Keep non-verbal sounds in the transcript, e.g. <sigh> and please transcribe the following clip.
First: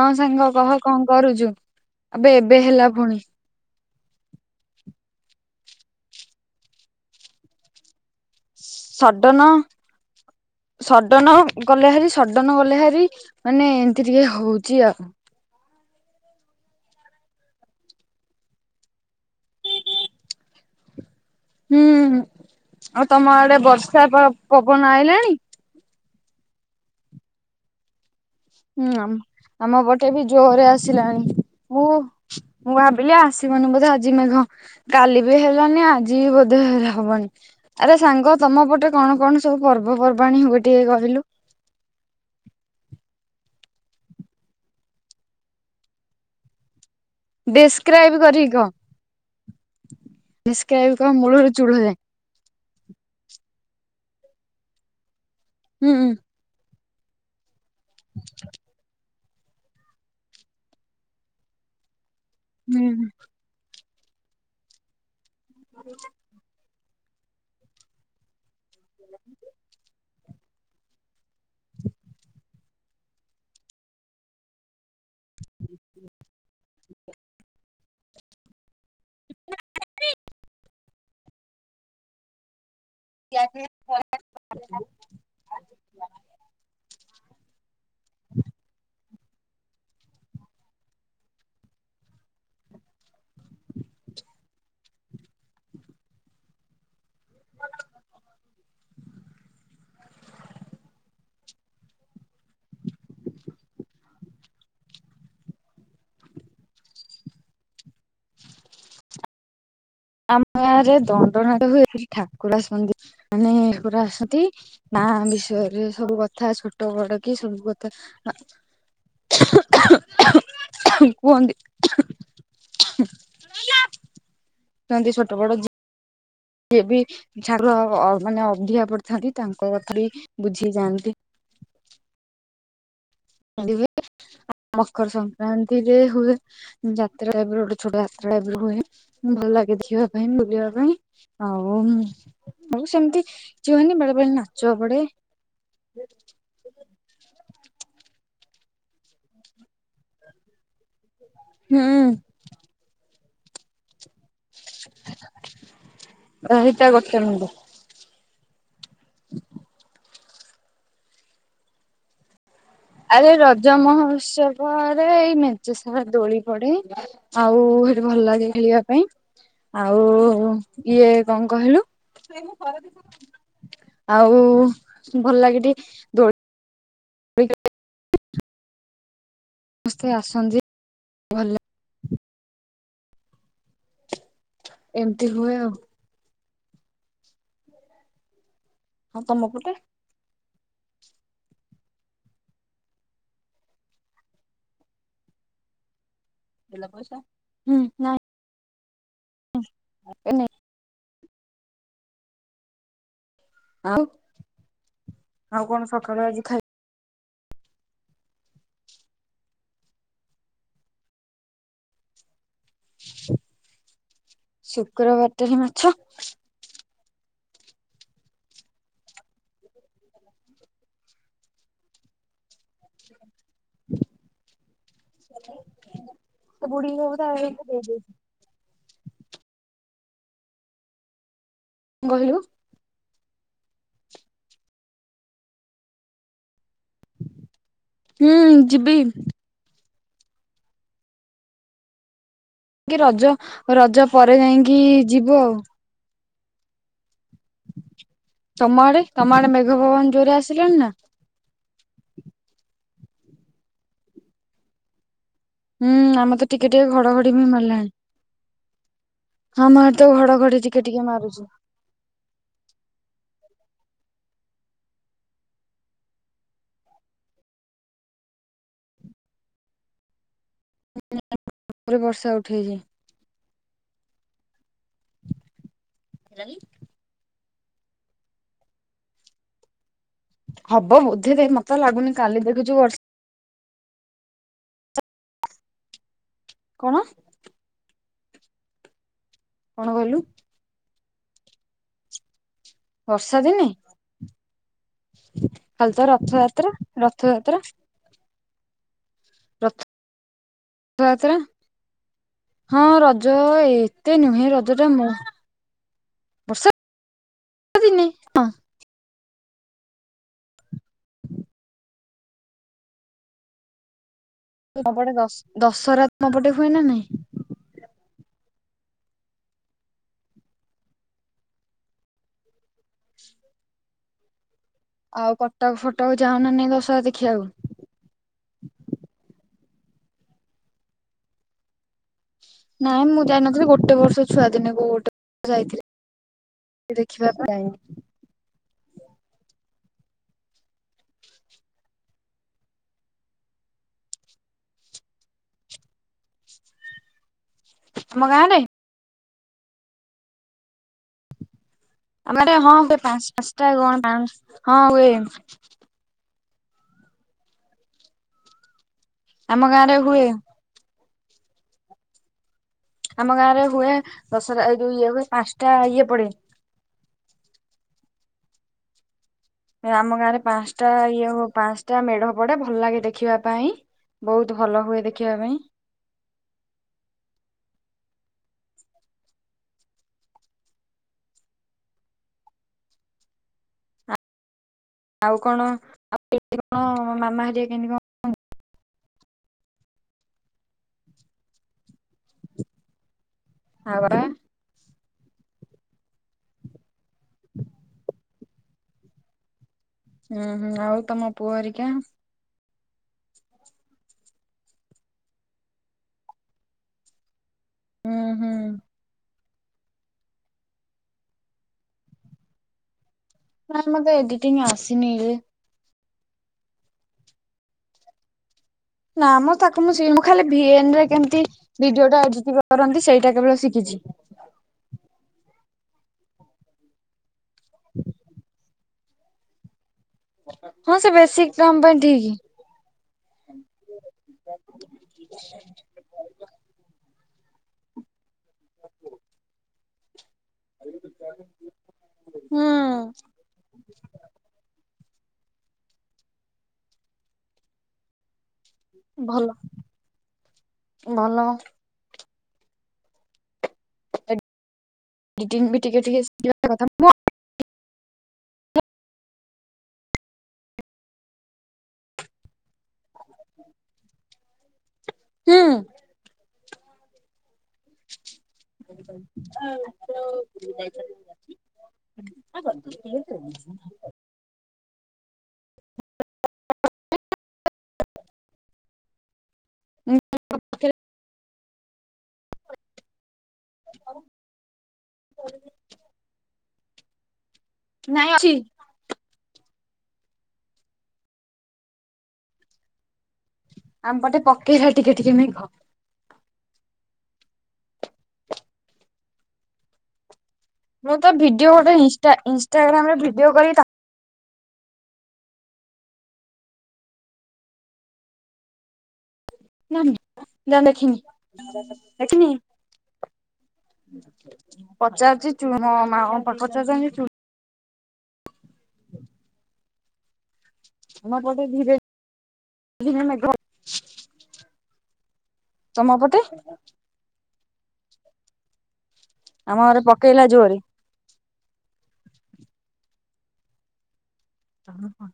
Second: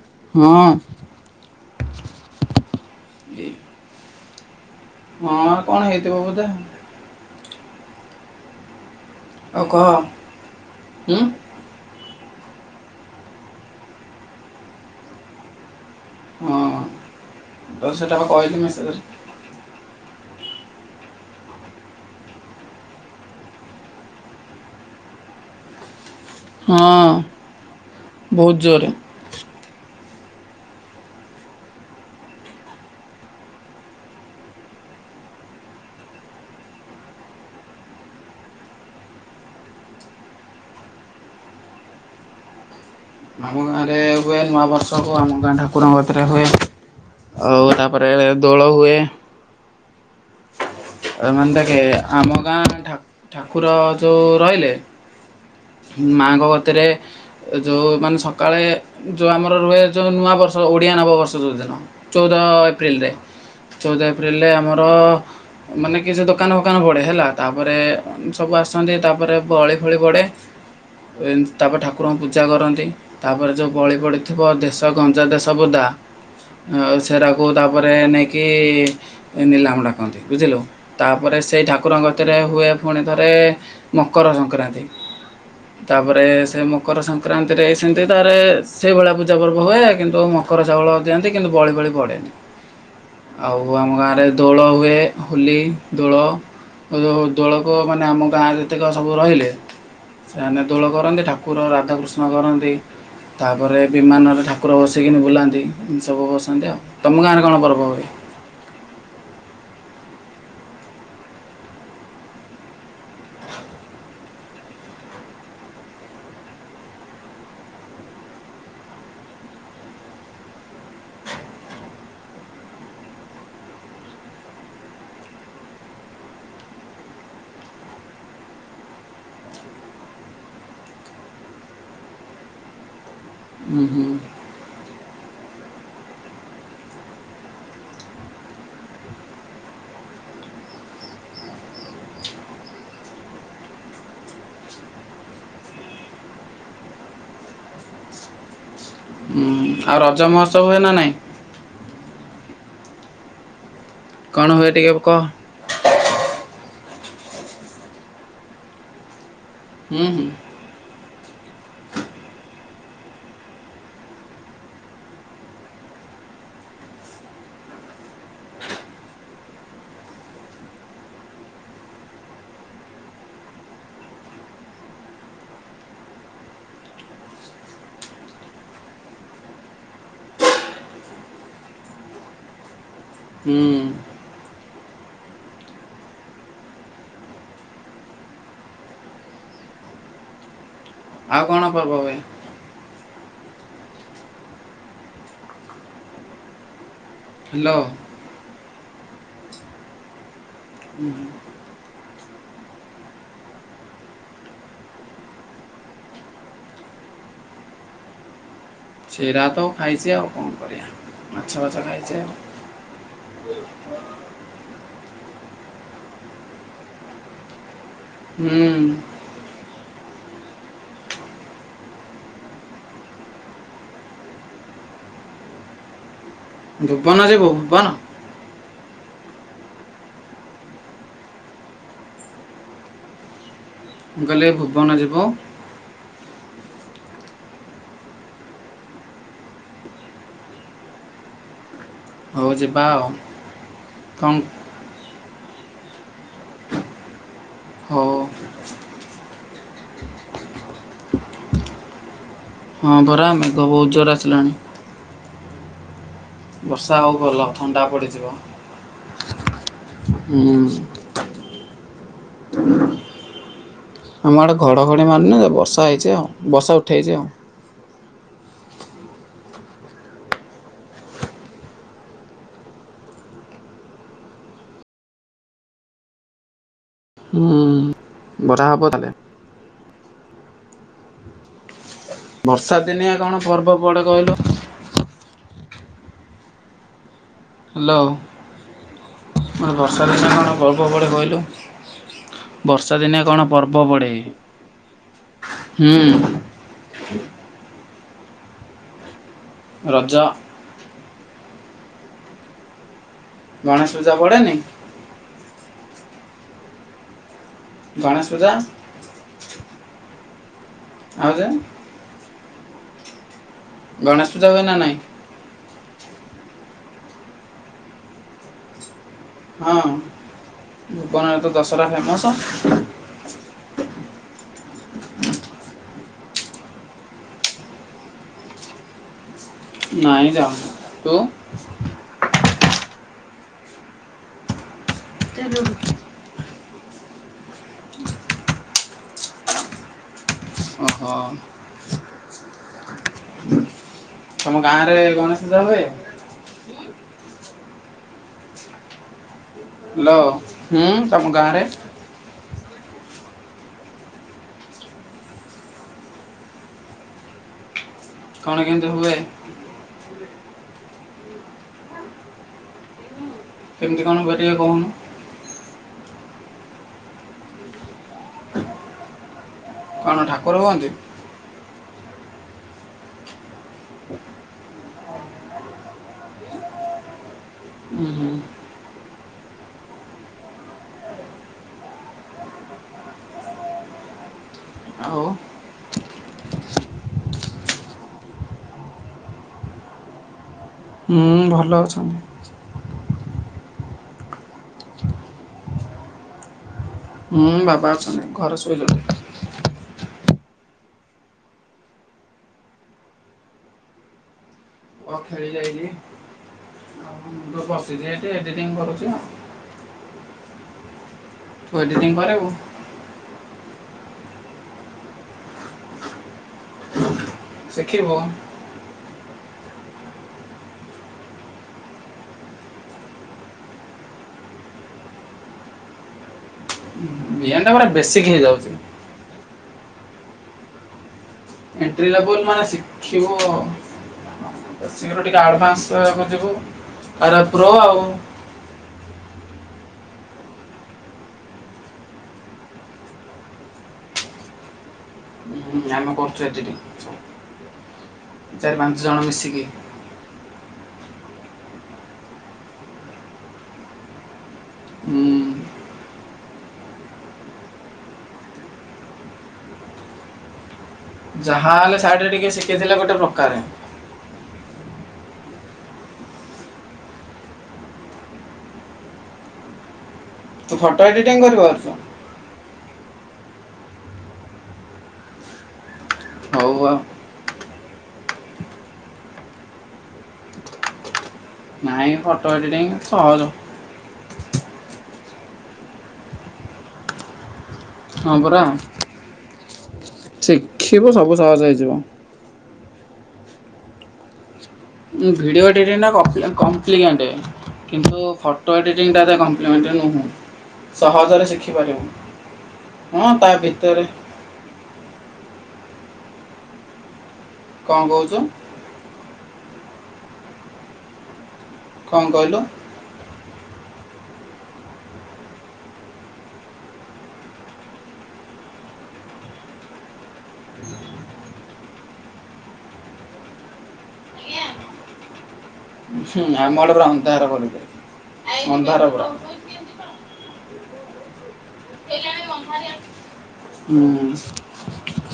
ହଁ ସାଙ୍ଗ କହ କଣ କରୁଚୁ? ଆବେ ଏବେ ହେଲା ଫୁଣି। ଏ- ହଁ କଣ ହେଇଥିବ ବୋଧେ। ସଡ଼ନ ଆଉ କହ ହୁଁ ସଡ଼ନ ଗଲେ ହାରି ସଡନ ଗଲେ ହାରି ମାନେ ଏମିତି ଟିକେ ହଉଚି ଆଉ। ହଁ ଦଶଟା ହବ କହିଲି ମେସେଜରେ। ହୁଁ ଆଉ ତମ ଆଡେ ବର୍ଷା ପ ପବନ ଆଇଲାଣି? ହଁ। ବହୁତ ଜୋରରେ ହୁଁ ଆମ ପଟେ ବି ଜୋରରେ ଆସିଲାଣି ମୁଁ ମୁଁ ଭାବିଲି ଆସିବନି ବୋଧେ ଆଜି ମେଘ। କାଲି ବି ହେଲାନି ଆଜି ବି ବୋଧେ ହେ ହବନି। ଆରେ ସାଙ୍ଗ ତମ ପଟେ କଣ କଣ ସବୁ ପର୍ବପର୍ବାଣି ହୁଏ ଟିକେ କହିଲୁ? ଆମ ଗାଁରେ ଏ ହୁଏ ନୂଆବର୍ଷକୁ ଆମ ଗାଁ ଠାକୁରଙ୍କ କତିରେ ହୁଏ। ଆଉ ତାପରେ ଡେସକ୍ରାଇବ କରିକି କହ ଦୋଳ ହୁଏ। ଡେସକ୍ରାଇବ କହ ମୂଳରୁ ଏମାନେ ଦେଖେ ଚୂଳ ଯାଏ ଆମ ଗାଁ ଠା ଠାକୁର ଯୋଉ ରହିଲେ ହୁଁ ମାଙ୍କ କତିରେ ଯୋଉମାନେ ସକାଳେ ଯୋଉ ଆମର ରୁହେ ଯୋଉ ନୂଆବର୍ଷ ଓଡ଼ିଆ ନବବର୍ଷ ଯୋଉ ଦିନ ଚଉଦ ହୁଁ ଏପ୍ରିଲରେ। ଚଉଦ ଏପ୍ରିଲରେ ଆମର ମାନେ କିଛି ଦୋକାନ ଦୋକାନ ପଡେ ହେଲା ତାପରେ ସବୁ ଆସନ୍ତି ତାପରେ ବଳି ଫଳି ପଡ଼େ। ତାପରେ ଠାକୁରଙ୍କୁ ପୂଜା କରନ୍ତି ତାପରେ ଯୋଉ ବଳି ପଡ଼ିଥିବ ଦେଶ ଘଞ୍ଚ ଦେଶ ବୁଦା ସେରାକୁ ତାପରେ ନେଇକି ଏ ନିଲାମ ଡାକନ୍ତି ବୁଝିଲୁ ତାପରେ ସେଇ ଠାକୁରଙ୍କ କତିରେ ହୁଏ ପୁଣି ଥରେ ମକର ସଂକ୍ରାନ୍ତି ତାପରେ ସେ ମ କର ସଂକ୍ରାନ୍ତିରେ ସେମିତି ତାରେ ସେଇଭଳିଆ ପୂ ଜା ପର୍ବ ହୁଏ କିନ୍ତୁ ମକର ଚାଉଳ ଦିଅନ୍ତି କିନ୍ତୁ ବଳି ବଳି ପଡ଼େନି। ଆଉ ଆମ ଗାଁରେ ଦୋଳ ହୁଏ। ହୋଲି ଦୋଳ ଯୋଉ ଦୋଳକମାନେ ଆମ ଗାଁରେ ଯେତକ ରହିଲେ ସେମାନେ ଦୋଳ କରନ୍ତି ଠାକୁର ରାଧାକୃଷ୍ଣ କରନ୍ତି ତାପରେ ବିମାନରେ ଠାକୁର ବସିକିନି ବୁଲାନ୍ତି ଏନ୍ତି ସବୁ ବସନ୍ତି ଆଉ। ତମ ଗାଁରେ କଣ ପର୍ବ ହୁଏ? ଆମ ଗାଁରେ ଦଣ୍ଡନାଟ ହୁଏ ଏଠି ଠାକୁର ଆସନ୍ତି ମାନେ ଏ <unintelligible> ଆସନ୍ତି। ନା ବିଷୟରେ ସବୁ କଥା ଛୋଟ ବଡ କି ସବୁ କଥା କୁହନ୍ତି। <unintelligible> ଛୋଟ ବଡ ଯେ ଯିଏ ବି ଛାଡ ମାନେ ଅଧିଆ ପଡିଥାନ୍ତି ତାଙ୍କ କଥା ବି ବୁଝି ଯାଆନ୍ତି। ହୁଁ ହୁଁ <unintelligible> ମକର ସଂକ୍ରାନ୍ତିରେ ହୁଏ। ଯାତ୍ରାବେ ଗୋଟେ ଛୋଟ ଯାତ୍ରା ଏବେ ହୁଏ ଭଲ ଲାଗେ ଦେଖିବା ପାଇଁ ବୁଲିବା ପାଇଁ। ହଉ ଆଉ ସେମିତି <unintelligible> ବେଳେ ବେଳେ ନାଚ ପଡେ। ଉଁ ଆଉ ରଜ ମହୋତ୍ସବ ହୁଏ ନା ନାଇଁ? ହୁଁ। କଣ ହୁଏ ଟିକେ କହ। ଅ ହିତ <unintelligible> <inaudible> ଉ ହୁଁ। ଆରେ ରଜ ମହୋତ୍ସବରେ ଏଇ ମେଚେ ସାର ଦୋଳି ପଡେ ଆଉ ସେଠି ଭଲ ଲାଗେ ଖେଳିବା ପାଇଁ। ଆଉ ଇଏ କଣ କହିଲୁ? ଆଉ ଭଲ ଲାଗେ ଟିକେ ଦୋଳ <unintelligible> ସମସ୍ତେ ଆସନ୍ତି। ଭଲ ହୁଁ ଏମିତି ହୁଏ ଆଉ। ହଁ ତମ ପଟେ? ଆଉ କଣ ପର୍ବ ଭ ହ୍ୟାଲୋ ହୁଁ ନାଇଁ। ହଁ ହବନି। ହୁଁ ହୁଁ। ଆଉ ଆଉ କଣ ସକାଳୁ ଆଜି ଖାଇ ସେରାତ ଖାଇଛି ଆଉ କଣ କରିଆ ମାଛ ଫାଛ ଖାଇଛେ ଆଉ। ଶୁକ୍ରବାରଟାରେ ମାଛ? ହୁଁ। <inaudible> ଭୁବନ ଯିବୁ ଭୁବନ <unintelligible> ବହିଲୁ। ମୁ ଗଲେ ଏ ଭୁବନ ଯିବ। ହୁଁ ଯିବି। ହଉ ଯିବା ଆଉ ରଜ ରଜ କଣ ପରେ ଯାଇକି ଯିବୁ ଆଉ। ହଉ। ତମ ଆଡ଼େ ତମ ଆଡ଼େ ମେଘ ପବନ ଜୋରେ ଆସିଲାଣି ନା? ହଁ ପରା ମେଘ ବହୁତ ଜୋରେ ଆସିଲାଣି। ହୁଁ ଆମର ତ ଟିକେ ଟିକେ ବର୍ଷା ହଉ ଘଡ଼ଘଡ଼ି ଭଲ ବି ଥଣ୍ଡା ମାରିଲାଣି। ପଡ଼ିଯିବ। ହଁ ମା ତ ଘଡ଼ଘଡ଼ି ହୁଁ ଟିକେ ଟିକେ ମାରୁଛି। ଆମ ଆଡ଼େ ଘଡ଼ଘଡ଼ି ମାରିନି ଯେ ବର୍ଷା ହେଇଛି ଆଉ ବର୍ଷା ଉଠେଇଛି ଆଉ। <unintelligible> ରେ ବର୍ଷା ଉଠେଇଛି। <unintelligible> ହୁଁ ବରା ହବ ତାହେଲେ ହବ ବୋଧେ କାଇଁ ମତେ ତ ଲାଗୁନି କାଲି ବର୍ଷା ଦେଖୁଛୁ ବର୍ଷ ଦିନିଆ କଣ ପର୍ବ ପଡ଼େ କହିଲୁ? କଣ? ହ୍ୟାଲୋ <unintelligible> କଣ ବର୍ଷା କହିଲୁ ଋତୁରେ କଣ ପର୍ବ ପଡ଼େ କହିଲୁ? ବର୍ଷା ଦିନେ କଣ ପର୍ବ ପଡ଼େ? କାଲି ହୁଁ ତ ରଥଯାତ୍ରା ରଥଯାତ୍ରା ର ରଜ। ଥଯାତ୍ରା ହଁ ରଜ ଗଣେଶ ପୂଜା ଏତେ ନୁହେଁ ପଡ଼େନି ରଜ ଟା ମୋ ବର୍ଷା ଦିନେ ଗଣେଶ ହଁ ପୂଜା। ଆଉ ଜା ଗଣେଶ ପୂଜା ହୁଏନି <unintelligible> ପଟେ ଦଶ ଦଶହରା ତମ ପଟେ ହୁଏ ନା ନାଇଁ? ହଁ ଭୁବନରେ ତ ଦଶହରା ଫେମସ। ଆଉ କଟକ ଫଟକ ଯାଅ ନା ନାଇଁ ଦଶହରା ଦେଖିବାକୁ? ନାଇଁ ଯାଉନି ତୁ? ନାଇଁ ମୁଁ ଯାଇନଥିଲି ଗୋଟେ ବର୍ଷ ଛୁଆ ଦିନେ କୋଉ ଗୋଟେ ବର୍ଷ ଯାଇଥିଲି ଦେଖିବା ପାଇଁ। ଓ ହୋ। ତମ ଗାଁ ରେ ଗଣେଶ ପୂଜା ହୁଏ? ଆମ ଗାଁରେ। ହାଲୋ। ହୁଁ ତମ ଗାଁରେ ଆମ ଗାଁରେ ହଁ ହୁଏ ପା ପାଞ୍ଚଟା କଣ ପା ହଁ ହୁଏ। କଣ କେତି ହୁଏ? ଆମ ଗାଁରେ ହୁଏ। ଆମ ଗାଁରେ ହୁଏ କେମିତି କଣ ଟିକେ ଦଶରା ଏଇ କହୁନୁ ଯୋଉ ଇଏ ହୁଏ ପାଞ୍ଚଟା ଇଏ ପଡେ। ଆମ କଣ ଗାଁରେ ଠାକୁର ହୁଅନ୍ତି ପାଞ୍ଚଟା ଇଏ ହଉ ପା ପାଞ୍ଚ ଟା ମେଢ ପଡେ ଭଲ ଲାଗେ ଦେଖିବା ପାଇଁ ବହୁତ ଭଲ ହୁଏ ଦେଖିବା ପାଇଁ। ହୁଁ ହୁଁ। ଆଉ କଣ ଆଉ କେମିତି କଣ ମାମା ହରିଆ କେମିତି କଣ ହୁଁ ଭଲ ଅଛନ୍ତି। <unintelligible> ହୁଁ ବାବା ଅଛନ୍ତି ଘରେ ଶୋଇଲେଣି। ହୁଁ ହୁଁ ଆଉ ତମ ପୁଅ ହରିକା। ହେଇ ଯାଇଚି। ବସିଚି ହୁଁ ଏଠି ହୁଁ ଏଡିଟିଙ୍ଗ କରୁଚି। ତୁ ଏଡିିଟିଙ୍ଗ କରିବୁ। ନାଇ ମତେ ଏଡିଟିଙ୍ଗ ଆସିନି ରେ। ଶିଖିବୁ। ନା ମଁ ତାକୁ ମୁଁ ମୁଁ ଖାଲି ଭିଏନ ରେ କେମତି ଭିଡିଓ ଟା ଏଡିଟି କରନ୍ତି ସେଇଟା କେବଳ ଶିଖିଚି। ଭିଏନ ଟା ପୁରା ବେଶିକ ହେଇଯାଉଚି। ହଁ ସେ ବେଶୀ ଏଣ୍ଟବ ଦବୁନୁ ମାନେ ଶିଖିବ ଅ ଶୀଘ୍ର ଟିକେ ଆଡଭାନ୍ସ ତାକୁ ଯିବୁ ତା ପରେ ପ୍ରୋ ଆଉ। ହୁଁ। ନା ଜାମ କରୁଛୁ ଏଡିଟିଙ୍ଗ ଚାରି ପାଞ୍ଚ ଜଣ ଭଲ ମିଶିକି ଭଲ। ଉଁ, ଏଡିଟିଙ୍ଗ ବି ଟିକେ ଟିକେ ଶିଖିବା କଥା ମ ଯାହା ହେଲେ ସାଇଡରେ ଟିକେ ଶିଖିଥିଲେ ଗୋଟେ ପ୍ରକାରେ। ହୁଁ। ହଁ ଯୋଉ ତୁ ଫଟୋ ଏଡିଟିଂ କରି ପାରୁଚୁ? <unintelligible> ହଉ ଆଉ। ଉଁ ଉଁ ମୋ ପାଖରେ ନାହିଁ ଫଟୋ ଏଡ଼ିଟିଂ ସହଜ। ହଉ କରିବି। ନାଇଁ ହଁ ଅଛି ପରା ଶିଖିବୁ ସବୁ ସହଜ ହେଇଯିବ। ଆମ ପଟେ ପଖ୍ ହୁଁ ଭିଡିଓ ଏଡିଟିଂ ନା କରୁଥିଲ ନା କଣ? କମ୍ପ୍ଲିମେଣ୍ଟ କିନ୍ତୁ ଫଟୋ ଏଡ଼ିଟିଂ ଟାରେ ଏତେ କମ୍ପ୍ଲିମେଣ୍ଟ ନୁହଁ। ମୁଁ ତ ସହଜରେ ଭିଡିଓ ଗୋଟେ ଶିଖିପାରିବୁ ଇନଷ୍ଟା ଇନଷ୍ଟାଗ୍ରାମ ରେ ହଁ ତା ଭିଡିଓ କରି ଭିତରେ କଅଁ କହୁଚୁ? ନା ମ ନା ଯା ଦେଖିବୁ କ'ଣ ଦେଖିନି। କହିଲୁ ପଚାରୁଚି ଚୁଲ ମା ମା ପଚାରୁ <unintelligible> ହୁଁ। <unintelligible> ଆମ ପଟେ ଧୀରେ ଧୀରେ ମେଘ ତମ ପଟେ ହୁଁ ଆମ ଆଡେ ଅନ୍ଧାର କରିକି ଅନ୍ଧାର ପୁରା। ଆମ ଅରେ ପକେଇଲା ଜୋରେ। ଏରିଆଡ଼େ ଅନ୍ଧାରିଆ। ହୁଁ ହୁଁ। ଅ ହଁ।